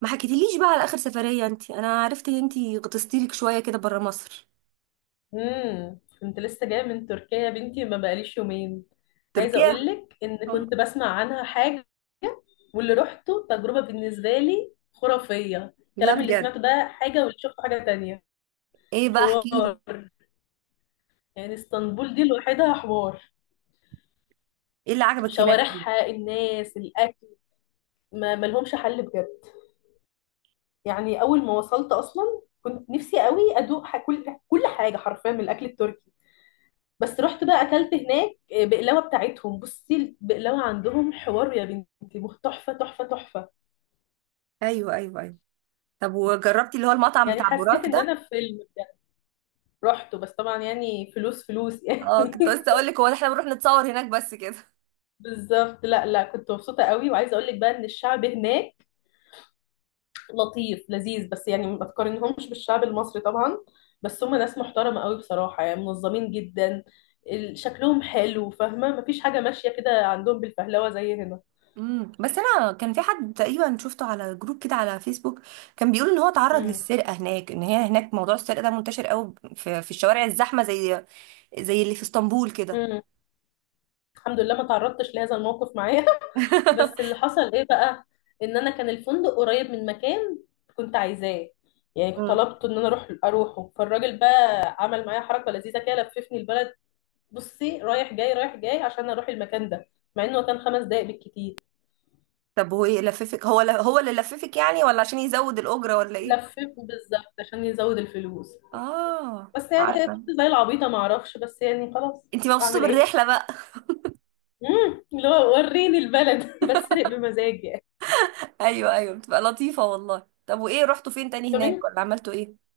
ما حكيتليش بقى على اخر سفرية انت. انا عرفت ان انت غطستي لك شوية كده برا مصر. كنت لسه جايه من تركيا يا بنتي، ما بقاليش يومين. عايزه تركيا؟ اقول لك ان كنت بسمع عنها حاجه، واللي رحته تجربه بالنسبه لي خرافيه. لا الكلام اللي بجد؟ سمعته ده حاجه واللي شفته حاجه تانية. ايه بقى، احكي لي. حوار. يعني اسطنبول دي لوحدها حوار. ايه اللي عجبك هناك؟ شوارعها، الناس، الاكل، ما ملهمش حل بجد. يعني اول ما وصلت اصلا كنت نفسي قوي ادوق كل حاجه حرفيا من الاكل التركي. بس رحت بقى اكلت هناك، بقلاوه بتاعتهم. بصي، البقلاوه عندهم حوار يا بنتي، تحفه، تحفه، تحفه. ايوه ايوه ايوه. طب وجربتي اللي هو المطعم يعني بتاع حسيت بوراك ان انا ده؟ في فيلم بجد. رحته بس طبعا يعني فلوس فلوس يعني اه، كنت لسه اقول لك هو ده، احنا بنروح نتصور هناك بس كده. بالظبط. لا، لا، كنت مبسوطه قوي، وعايزه اقول لك بقى ان الشعب هناك لطيف لذيذ، بس يعني ما تقارنهمش بالشعب المصري طبعا. بس هم ناس محترمه قوي بصراحه، يعني منظمين جدا، شكلهم حلو، فاهمه؟ مفيش حاجه ماشيه كده عندهم بالفهلوه زي هنا. بس انا كان في حد تقريبا شفته على جروب كده على فيسبوك، كان بيقول ان هو اتعرض امم. للسرقة هناك، ان هي هناك موضوع السرقة ده منتشر قوي في الشوارع الزحمة زي اللي في اسطنبول كده. امم. الحمد لله ما تعرضتش لهذا الموقف معايا. بس اللي حصل ايه بقى؟ ان انا كان الفندق قريب من مكان كنت عايزاه، يعني كنت طلبت ان انا اروحه، فالراجل بقى عمل معايا حركه لذيذه كده، لففني البلد. بصي، رايح جاي رايح جاي عشان اروح المكان ده، مع انه كان خمس دقايق بالكتير. طب هو ايه لففك؟ هو اللي لففك يعني، ولا عشان يزود الأجرة، ولا ايه؟ لففني بالظبط عشان يزود الفلوس. اه، بس يعني عارفة. كنت زي العبيطه ما اعرفش، بس يعني خلاص انتي مبسوطة اعمل ايه. بالرحلة بقى. اللي هو وريني البلد بتسرق بمزاجي. ايوه ايوه، بتبقى لطيفة والله. طب وايه، رحتوا فين تاني طب هناك، انت. ولا عملتوا ايه؟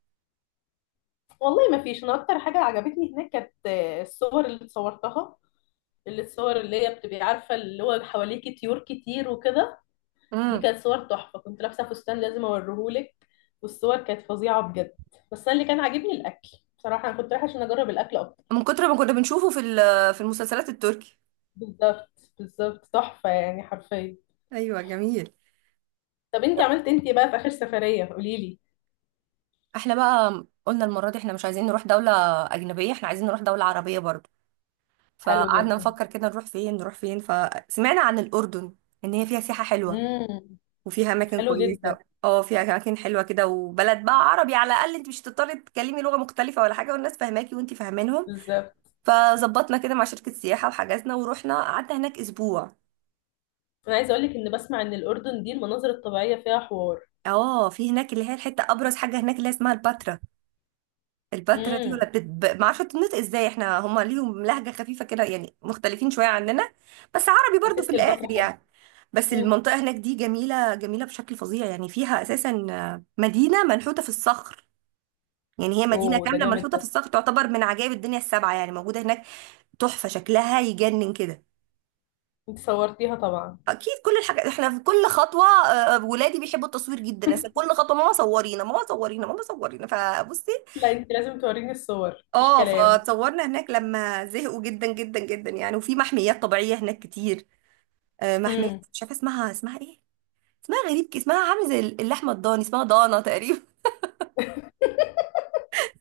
والله ما فيش، انا اكتر حاجه عجبتني هناك كانت، الصور اللي اتصورتها، الصور اللي هي بتبقي عارفة، اللي هو حواليكي طيور كتير وكده. دي امم. كانت صور تحفة، كنت لابسة فستان، لازم اوريهولك. والصور كانت فظيعة بجد. بس أنا اللي كان عاجبني الأكل، بصراحة أنا كنت رايحة عشان أجرب الأكل أكتر. من كتر ما كنا بنشوفه في المسلسلات التركي. بالظبط، بالظبط، تحفة يعني حرفيا. ايوه جميل. طب انتي عملت انتي بقى في آخر سفرية قوليلي. احنا بقى قلنا المرة دي احنا مش عايزين نروح دولة أجنبية، احنا عايزين نروح دولة عربية برضه. حلو فقعدنا جدا. نفكر كده نروح فين نروح فين، فسمعنا عن الأردن. ان هي فيها سياحة حلوة. امم. وفيها اماكن حلو جدا. كويسه، اه فيها اماكن حلوه كده، وبلد بقى عربي، على الاقل انت مش هتضطري تتكلمي لغه مختلفه ولا حاجه، والناس فاهماكي وانت فاهمينهم. بالظبط. فظبطنا كده مع شركه سياحه وحجزنا ورحنا قعدنا هناك اسبوع. أنا عايزة أقولك إن بسمع إن الأردن دي المناظر الطبيعية فيها حوار. اه، في هناك اللي هي الحته ابرز حاجه هناك اللي هي اسمها الباترا. الباترا دي، امم. ما اعرفش تنطق ازاي، احنا هم ليهم لهجه خفيفه كده يعني، مختلفين شويه عننا. بس عربي يا برضو في ستي البحر الاخر حلو. يعني. بس أمم. المنطقه هناك دي جميله جميله بشكل فظيع، يعني فيها اساسا مدينه منحوته في الصخر. يعني هي مدينة اوه ده كاملة جامد ملحوطة ده. في الصخر، تعتبر من عجائب الدنيا السبعة، يعني موجودة هناك. تحفة، شكلها يجنن كده. انت صورتيها طبعا؟ أكيد كل الحاجات، إحنا في كل خطوة ولادي بيحبوا التصوير جدا، أصل كل خطوة ماما صورينا ماما صورينا ماما صورينا، فبصي. لا انت لازم توريني الصور، مفيش اه، كلام. فتصورنا هناك لما زهقوا جدا جدا جدا يعني. وفي محميات طبيعية هناك كتير، محمية امم. مش عارفة اسمها ايه. اسمها غريب كده، اسمها عامل زي اللحمة الضاني، اسمها ضانة تقريبا.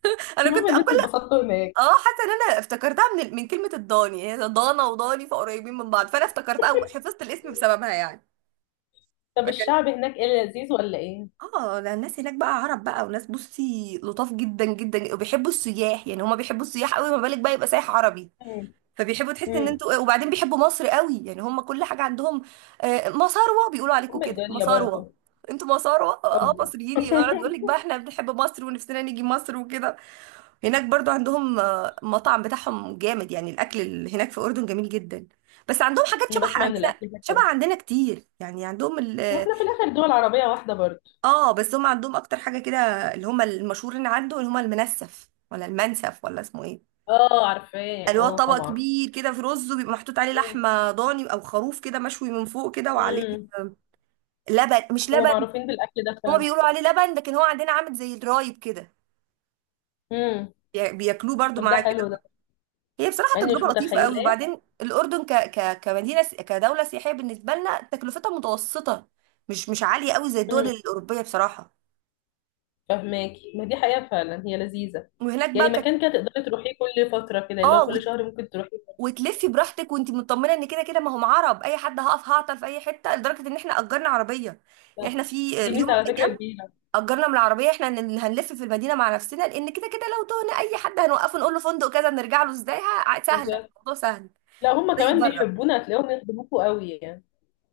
أنا المهم كنت ان انتوا كل... اتبسطتوا هناك. اه، حاسه ان انا افتكرتها من كلمه الضاني، هي ضانا وضاني فقريبين من بعض، فانا افتكرتها وحفظت الاسم بسببها يعني. طب فكان... الشعب هناك ايه؟ لذيذ ولا ايه؟ اه، ده الناس هناك بقى عرب بقى، وناس بصي لطاف جدا جدا، وبيحبوا السياح، يعني هما بيحبوا السياح قوي، ما بالك بقى يبقى سايح عربي. امم. فبيحبوا تحس ان امم. انتوا، وبعدين بيحبوا مصر قوي، يعني هما كل حاجه عندهم مصاروة بيقولوا عليكم ام كده، الدنيا مصاروة. برضو. انتوا مصاروة، اوبا مصريين، يقعد يقول لك بقى احنا بنحب مصر ونفسنا نيجي مصر وكده. هناك برضو عندهم مطعم بتاعهم جامد، يعني الاكل اللي هناك في الاردن جميل جدا. بس عندهم حاجات انا شبه بسمع ان عندنا الاكل هناك شبه حلو. عندنا كتير، يعني عندهم هو ال... احنا في الاخر دول عربيه واحده برضو. اه، بس هم عندهم اكتر حاجه كده اللي هم المشهورين عنده، اللي هم المنسف، ولا المنسف، ولا اسمه ايه. اه عارفاه، اللي هو اه طبق طبعا. كبير كده، في رز وبيبقى محطوط عليه امم. لحمه ضاني او خروف كده مشوي من فوق كده، وعليه امم. آه، لبن، مش هو لبن. معروفين بالاكل ده هما فعلا. بيقولوا عليه لبن، لكن هو عندنا عامل زي الرايب كده. امم. بياكلوه برضو طب ده معاه حلو كده. ده. هي بصراحة يعني مش تجربة لطيفة قوي، متخيلاه. وبعدين الأردن كدولة سياحية بالنسبة لنا تكلفتها متوسطة. مش عالية قوي زي الدول امم. الأوروبية بصراحة. فهماكي، ما دي حقيقه فعلا، هي لذيذه. وهناك بقى يعني كانت... مكان كده تقدري تروحيه كل فتره كده، اللي اه هو كل شهر ممكن تروحي. وتلفي براحتك وانت مطمنة ان كده كده ما هم عرب، اي حد هقف هعطل في اي حتة، لدرجة ان احنا اجرنا عربية. يعني احنا بالظبط. في دي يوم ميزة من على فكرة الايام كبيرة. اجرنا من العربية، احنا اللي هنلف في المدينة مع نفسنا، لان كده كده لو تهنا اي حد هنوقفه نقول له فندق كذا نرجع له ازاي. سهلة، بالظبط. الموضوع سهل. لا هم زي كمان بره. بيحبونا، هتلاقيهم يخدموكوا قوي يعني.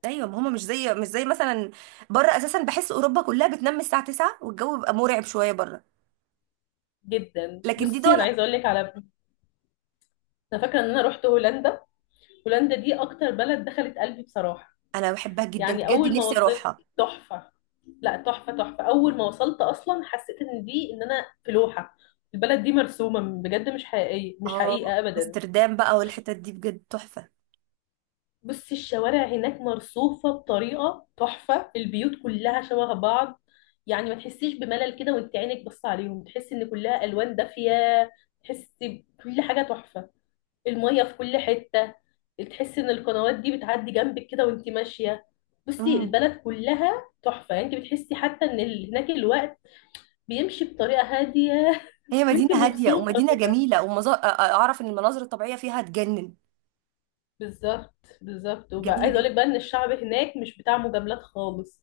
ايوه، ما هما مش زي مش زي مثلا بره، اساسا بحس اوروبا كلها بتنام الساعه 9 والجو بيبقى مرعب شويه بره. جدا. لكن دي بصي، دول... انا عايزه اقول لك على، انا فاكره ان انا رحت هولندا. هولندا دي اكتر بلد دخلت قلبي بصراحه. انا بحبها جدا يعني بجد، اول ما نفسي وصلت. اروحها. تحفه. لا، تحفه تحفه، اول ما وصلت اصلا حسيت ان دي، ان انا في لوحه. البلد دي مرسومه بجد، مش حقيقيه، مش اه، حقيقه ابدا. امستردام بقى والحتت دي بجد تحفه. بصي الشوارع هناك مرصوفة بطريقة تحفة، البيوت كلها شبه بعض، يعني ما تحسيش بملل كده وانت عينك بص عليهم، تحسي ان كلها الوان دافية. تحسي بكل حاجة تحفة، المية في كل حتة، تحسي ان القنوات دي بتعدي جنبك كده وانت ماشية. بصي امم، البلد كلها تحفة، يعني انت بتحسي حتى ان هناك الوقت بيمشي بطريقة هادية. هي مدينه وانت هاديه مبسوطة. ومدينه جميله، اعرف ان المناظر الطبيعيه فيها تجنن. بالظبط. بالظبط، وبقى جميله عايزه اقول جدا. لك بقى ان الشعب هناك مش بتاع مجاملات خالص.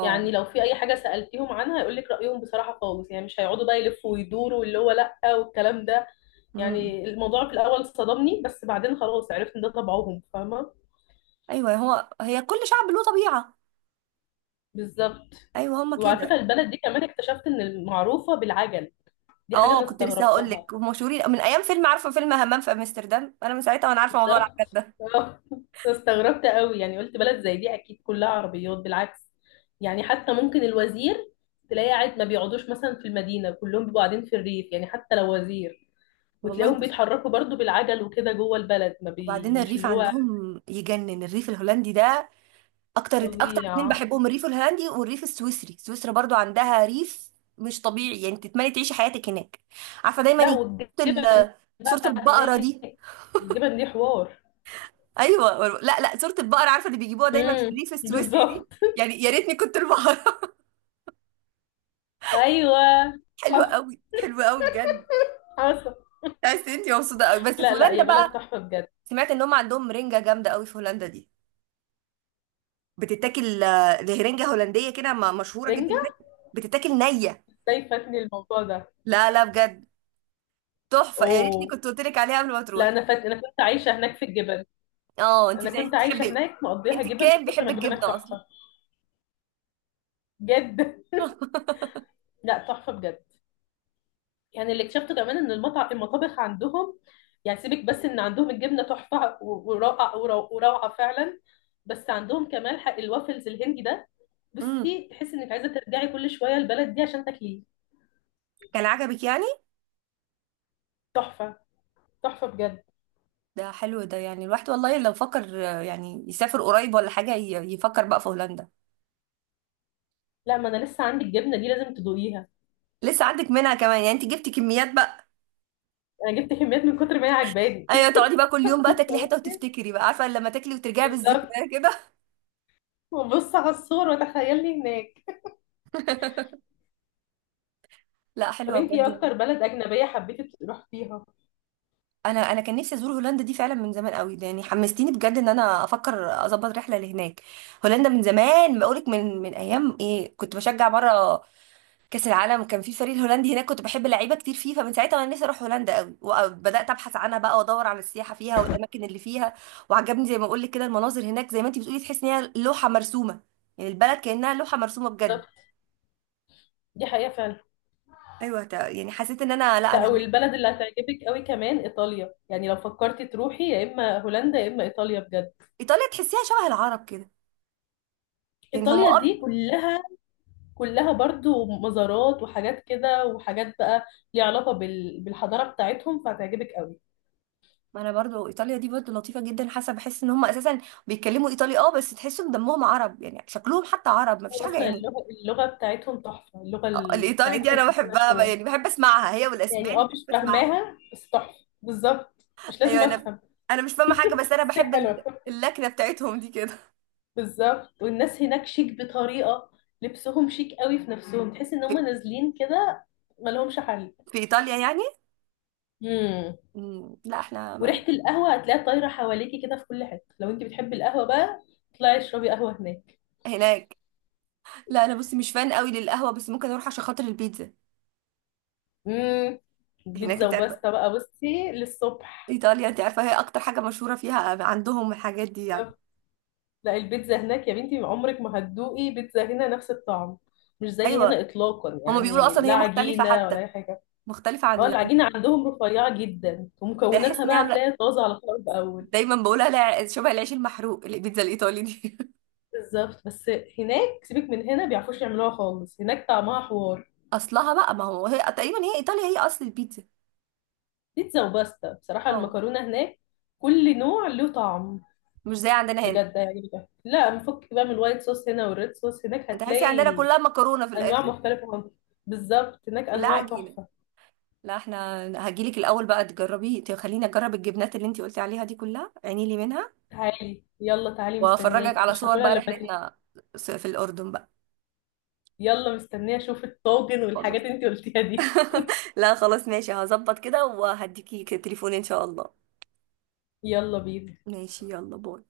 يعني لو في اي حاجه سالتيهم عنها هيقول لك رايهم بصراحه خالص، يعني مش هيقعدوا بقى يلفوا ويدوروا واللي هو لا والكلام ده. امم. يعني الموضوع في الاول صدمني، بس بعدين خلاص عرفت ان ده طبعهم، فاهمه. ايوه، هو هي كل شعب له طبيعه. بالظبط. ايوه هما وعلى فكره كده. البلد دي كمان اكتشفت ان معروفه بالعجل، دي حاجه اه، انا كنت لسه هقول استغربتها. لك مشهورين من ايام فيلم، عارفه فيلم همام في امستردام؟ انا من ساعتها وانا عارفه موضوع بالظبط. العجل ده. اه. استغربت قوي، يعني قلت بلد زي دي اكيد كلها عربيات، بالعكس. يعني حتى ممكن الوزير تلاقي قاعد، ما بيقعدوش مثلا في المدينة، كلهم بيبقوا قاعدين في الريف يعني، حتى لو وزير. والله وتلاقيهم بص، بيتحركوا برضو بالعجل وكده جوه البلد، ما بي وبعدين مش الريف اللي هو. عندهم يجنن، الريف الهولندي ده اكتر اكتر اتنين فظيع. بحبهم، الريف الهولندي والريف السويسري. سويسرا برضو عندها ريف مش طبيعي، يعني تتمني تعيشي حياتك هناك. عارفه دايما لا يجيب صورة والجبن ال- صوره بقى البقره هناك، دي. الجبن دي حوار. ايوه، لا لا، صوره البقره عارفه اللي بيجيبوها دايما في امم. الريف السويسري بالظبط. دي. يعني يا ريتني كنت البقره. ايوه. حلوه حصل، قوي حلوه قوي بجد. حصل. تحس انت مبسوطه قوي بس في لا، لا، هولندا يا بقى. بلد تحفة بجد. سمعت ان هم عندهم رنجه جامده قوي في هولندا دي، بتتاكل دي رنجه هولنديه كده، مشهوره جدا هناك. رنجة؟ بتتاكل نيه. ازاي فاتني الموضوع ده؟ لا لا بجد، تحفة، يا ريتني اوه. كنت قلت لك عليها قبل ما لا، تروحي. انا كنت عايشه هناك في الجبل. اه انت انا بتاعتي كنت عايشه بتحبي، هناك مقضيها انت جبل من كان كتر بيحب ما الجبل هناك الجبنة اصلا. تحفه. بجد. لا تحفه بجد. يعني اللي اكتشفته كمان ان المطابخ عندهم، يعني سيبك بس ان عندهم الجبنه تحفه وروعه فعلا. بس عندهم كمان حق الوافلز الهندي ده. امم بصي تحسي انك عايزه ترجعي كل شويه البلد دي عشان تاكليه. كان عجبك يعني. تحفه. تحفه بجد. ده حلو ده، يعني الواحد والله لو فكر يعني يسافر قريب ولا حاجة، يفكر بقى في هولندا. لا، ما انا لسه عندي الجبنه دي لازم تدوقيها. لسه عندك منها كمان يعني، انت جبتي كميات بقى. انا جبت كميات من كتر ما هي عجباني. ايوه، تقعدي بقى كل يوم بقى تاكلي حتة بصي. وتفتكري بقى، عارفة لما تاكلي وترجعي بالظبط. بالذكريات كده. وبص على الصور وتخيلني هناك. لا طب حلوة انتي بجد ايه يعني. اكتر بلد اجنبيه حبيتي تروحيها؟ انا كان نفسي ازور هولندا دي فعلا من زمان قوي، ده يعني حمستيني بجد ان انا افكر اظبط رحله لهناك. هولندا من زمان بقولك، من ايام ايه، كنت بشجع مره كاس العالم، كان في فريق الهولندي هناك كنت بحب لعيبه كتير فيه، فمن ساعتها وانا نفسي اروح هولندا قوي، وبدات ابحث عنها بقى وادور على السياحه فيها والاماكن اللي فيها. وعجبني زي ما بقولك كده المناظر هناك، زي ما انت بتقولي تحس ان هي لوحه مرسومه، يعني البلد كانها لوحه مرسومه بجد. بالظبط. دي حقيقه فعلا. ايوه، يعني حسيت ان انا، لا لا انا هناك. والبلد اللي هتعجبك قوي كمان ايطاليا، يعني لو فكرتي تروحي يا اما هولندا يا اما ايطاليا بجد. ايطاليا تحسيها شبه العرب كده، يعني هم ايطاليا دي كلها برضو مزارات وحاجات كده وحاجات بقى، ليها علاقه بالحضاره بتاعتهم، فهتعجبك قوي. ما انا برضو ايطاليا دي برضو لطيفه جدا، حاسه بحس ان هم اساسا بيتكلموا ايطالي، بس تحسهم دمهم عرب، يعني شكلهم حتى عرب، ما فيش حاجه واصلا يعني. اللغه بتاعتهم تحفه، اللغه الايطالي دي بتاعتهم انا ملهاش بحبها بقى، حوار. يعني بحب اسمعها، هي يعني والاسباني اه مش بحب اسمعها. فاهماها بس تحفه، بالظبط مش لازم ايوه، انا افهم. انا مش فاهمه حاجه، بس انا بس هي بحب حلوه. اللكنه بتاعتهم دي كده. بالظبط، والناس هناك شيك بطريقة، لبسهم شيك قوي في نفسهم، تحس ان هم في, نازلين كده، مالهمش حل. في ايطاليا يعني. امم. لا، احنا ما-... وريحة القهوة هتلاقيها طايرة حواليكي كده في كل حتة، لو انت بتحبي القهوة بقى اطلعي اشربي قهوة هناك. هناك؟ لا انا بصي مش فان قوي للقهوه، بس ممكن اروح عشان خاطر البيتزا. امم. هناك بيتزا انت عارفه وباستا بقى بصي للصبح. ايطاليا، انت عارفه هي اكتر حاجه مشهوره فيها عندهم الحاجات دي يعني. بالظبط. لا البيتزا هناك يا بنتي عمرك ما هتدوقي بيتزا هنا نفس الطعم، مش زي هنا ايوه، اطلاقا هما بيقولوا يعني، اصلا لا هي مختلفه عجينة ولا حتى، اي حاجة. مختلفة اه عن... العجينة عندهم رفيعة جدا، بحس ومكوناتها اني بقى عامله... هتلاقي طازة على طول اول. دايما بقولها شبه العيش المحروق البيتزا الايطالي دي. بالظبط بس هناك سيبك من هنا، بيعرفوش يعملوها خالص، هناك طعمها حوار. اصلها بقى، ما هو هي تقريبا، هي ايطاليا هي اصل البيتزا. بيتزا وباستا بصراحة، اه، المكرونة هناك كل نوع له طعم. مش زي عندنا هنا. بجد هيعجبك، لا مفك بقى من الوايت صوص هنا والريد صوص هناك، تحسي عندنا هتلاقي كلها مكرونه في أنواع الاخر، مختلفة خالص. بالظبط، هناك كلها أنواع عجينه. تحفة. لا، احنا هجيلك الاول بقى تجربي، خليني اجرب الجبنات اللي انتي قلتي عليها دي كلها، عيني لي منها. تعالي، يلا تعالي، وافرجك مستنياكي على مش صور هاكلها بقى إلا لما تيجي. رحلتنا في الاردن بقى. يلا، مستنية أشوف الطاجن والحاجات خلاص. اللي انتي قلتيها دي. لا خلاص، ماشي هظبط كده وهديكي تليفون ان شاء الله. يلا بينا. ماشي يلا باي.